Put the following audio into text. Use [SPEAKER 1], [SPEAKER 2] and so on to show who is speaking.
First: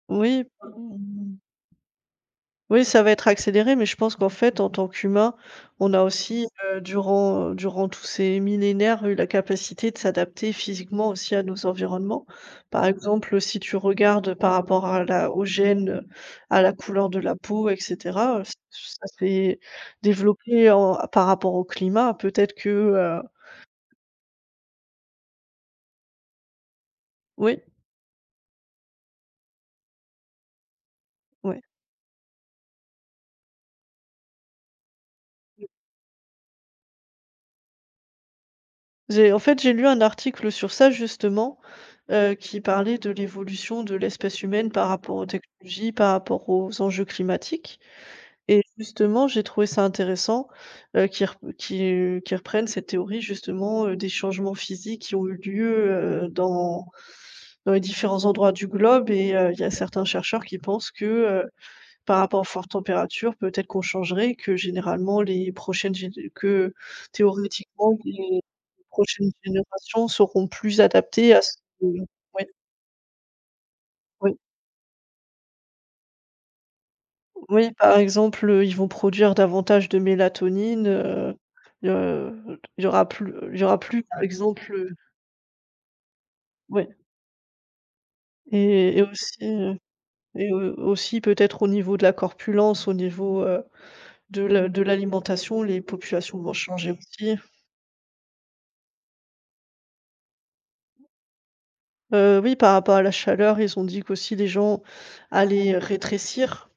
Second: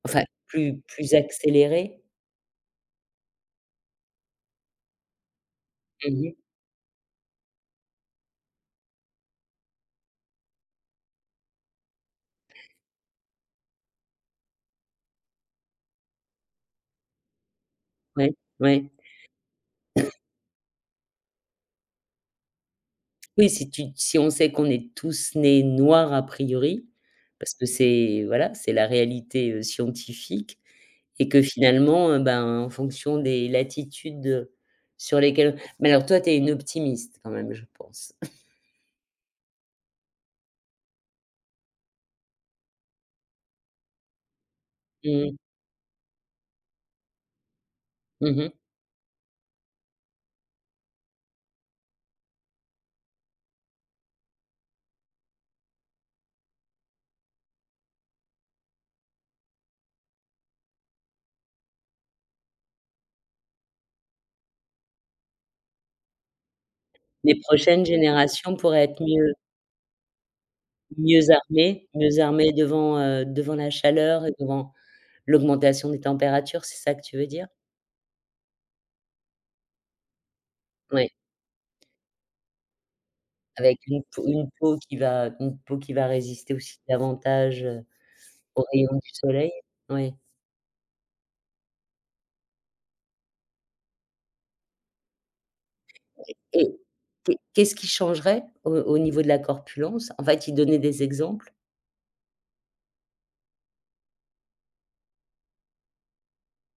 [SPEAKER 1] Enfin,
[SPEAKER 2] Oui, pas
[SPEAKER 1] plus
[SPEAKER 2] on
[SPEAKER 1] plus accéléré?
[SPEAKER 2] oui ça va être accéléré, mais je pense qu'en fait en tant qu'humain, on a
[SPEAKER 1] Mmh mh.
[SPEAKER 2] aussi, heu, durant durant tous ces millénaires eu la capacité de s'adapter physiquement aussi à nos environnements. Par exemple, si tu regardes par rapport à la aux gènes, à la couleur de la peau et
[SPEAKER 1] Oui,
[SPEAKER 2] cetera, ç ç
[SPEAKER 1] oui.
[SPEAKER 2] ça s'est développé en par rapport au climat. Peut-être que, heu
[SPEAKER 1] Oui, si tu te si on sait qu'on est tous nés noirs a priori, parce
[SPEAKER 2] Oui.
[SPEAKER 1] que c'est, voilà, c'est la réalité scientifique et que
[SPEAKER 2] Oui.
[SPEAKER 1] finalement, heu, ben, en fonction des latitudes sur lesquelle mais alors toi tu es une optimiste quand même, je pense?
[SPEAKER 2] J'ai en fait, j'ai lu un article sur ça justement, heu, qui parlait de l'évolution de l'espèce humaine par rapport
[SPEAKER 1] Mmh
[SPEAKER 2] aux
[SPEAKER 1] mh.
[SPEAKER 2] technologies, par rapport aux enjeux climatiques
[SPEAKER 1] Mmh mh.
[SPEAKER 2] et justement j'ai trouvé ça intéressant, heu, qu'il rep qui qui reprenne cette théorie justement, heu, des changements physiques qui ont eu lieu, heu, dans dans les différents endroits du globe et il y a certains chercheurs qui pensent que, heu, par rapport aux fortes températures, peut-être qu'on changerait, que généralement les prochaines gén que
[SPEAKER 1] Les prochaines
[SPEAKER 2] théoriquement que les
[SPEAKER 1] générations pourraient être
[SPEAKER 2] prochaines
[SPEAKER 1] mieux
[SPEAKER 2] générations seront plus
[SPEAKER 1] mieux
[SPEAKER 2] adaptées à ce que
[SPEAKER 1] armées mieux
[SPEAKER 2] oui.
[SPEAKER 1] armées devant, heu, devant la chaleur, et
[SPEAKER 2] Oui.
[SPEAKER 1] devant l'augmentation des températures. C'est ça que tu veux dire?
[SPEAKER 2] Oui, par exemple, ils vont produire davantage de mélatonine,
[SPEAKER 1] Oui.
[SPEAKER 2] heu heu, il y aura plus il y aura
[SPEAKER 1] Avec une
[SPEAKER 2] plus, par
[SPEAKER 1] peau une
[SPEAKER 2] exemple,
[SPEAKER 1] peau qui
[SPEAKER 2] heu
[SPEAKER 1] va une peau qui va résister aussi,
[SPEAKER 2] Oui.
[SPEAKER 1] davantage aux rayons
[SPEAKER 2] Et et
[SPEAKER 1] du
[SPEAKER 2] aussi,
[SPEAKER 1] soleil.
[SPEAKER 2] heu,
[SPEAKER 1] Oui.
[SPEAKER 2] et au aussi, peut-être, au niveau de la corpulence, au niveau, heu, de la de l'alimentation, les populations vont
[SPEAKER 1] Et
[SPEAKER 2] changer aussi.
[SPEAKER 1] qu'est qu'est-ce qui changerait, au au niveau de la corpulence? En fait, ils donnaient des exemples?
[SPEAKER 2] Heu, oui, par rapport à la chaleur, ils ont dit qu'aussi: «Les gens allaient rétrécir».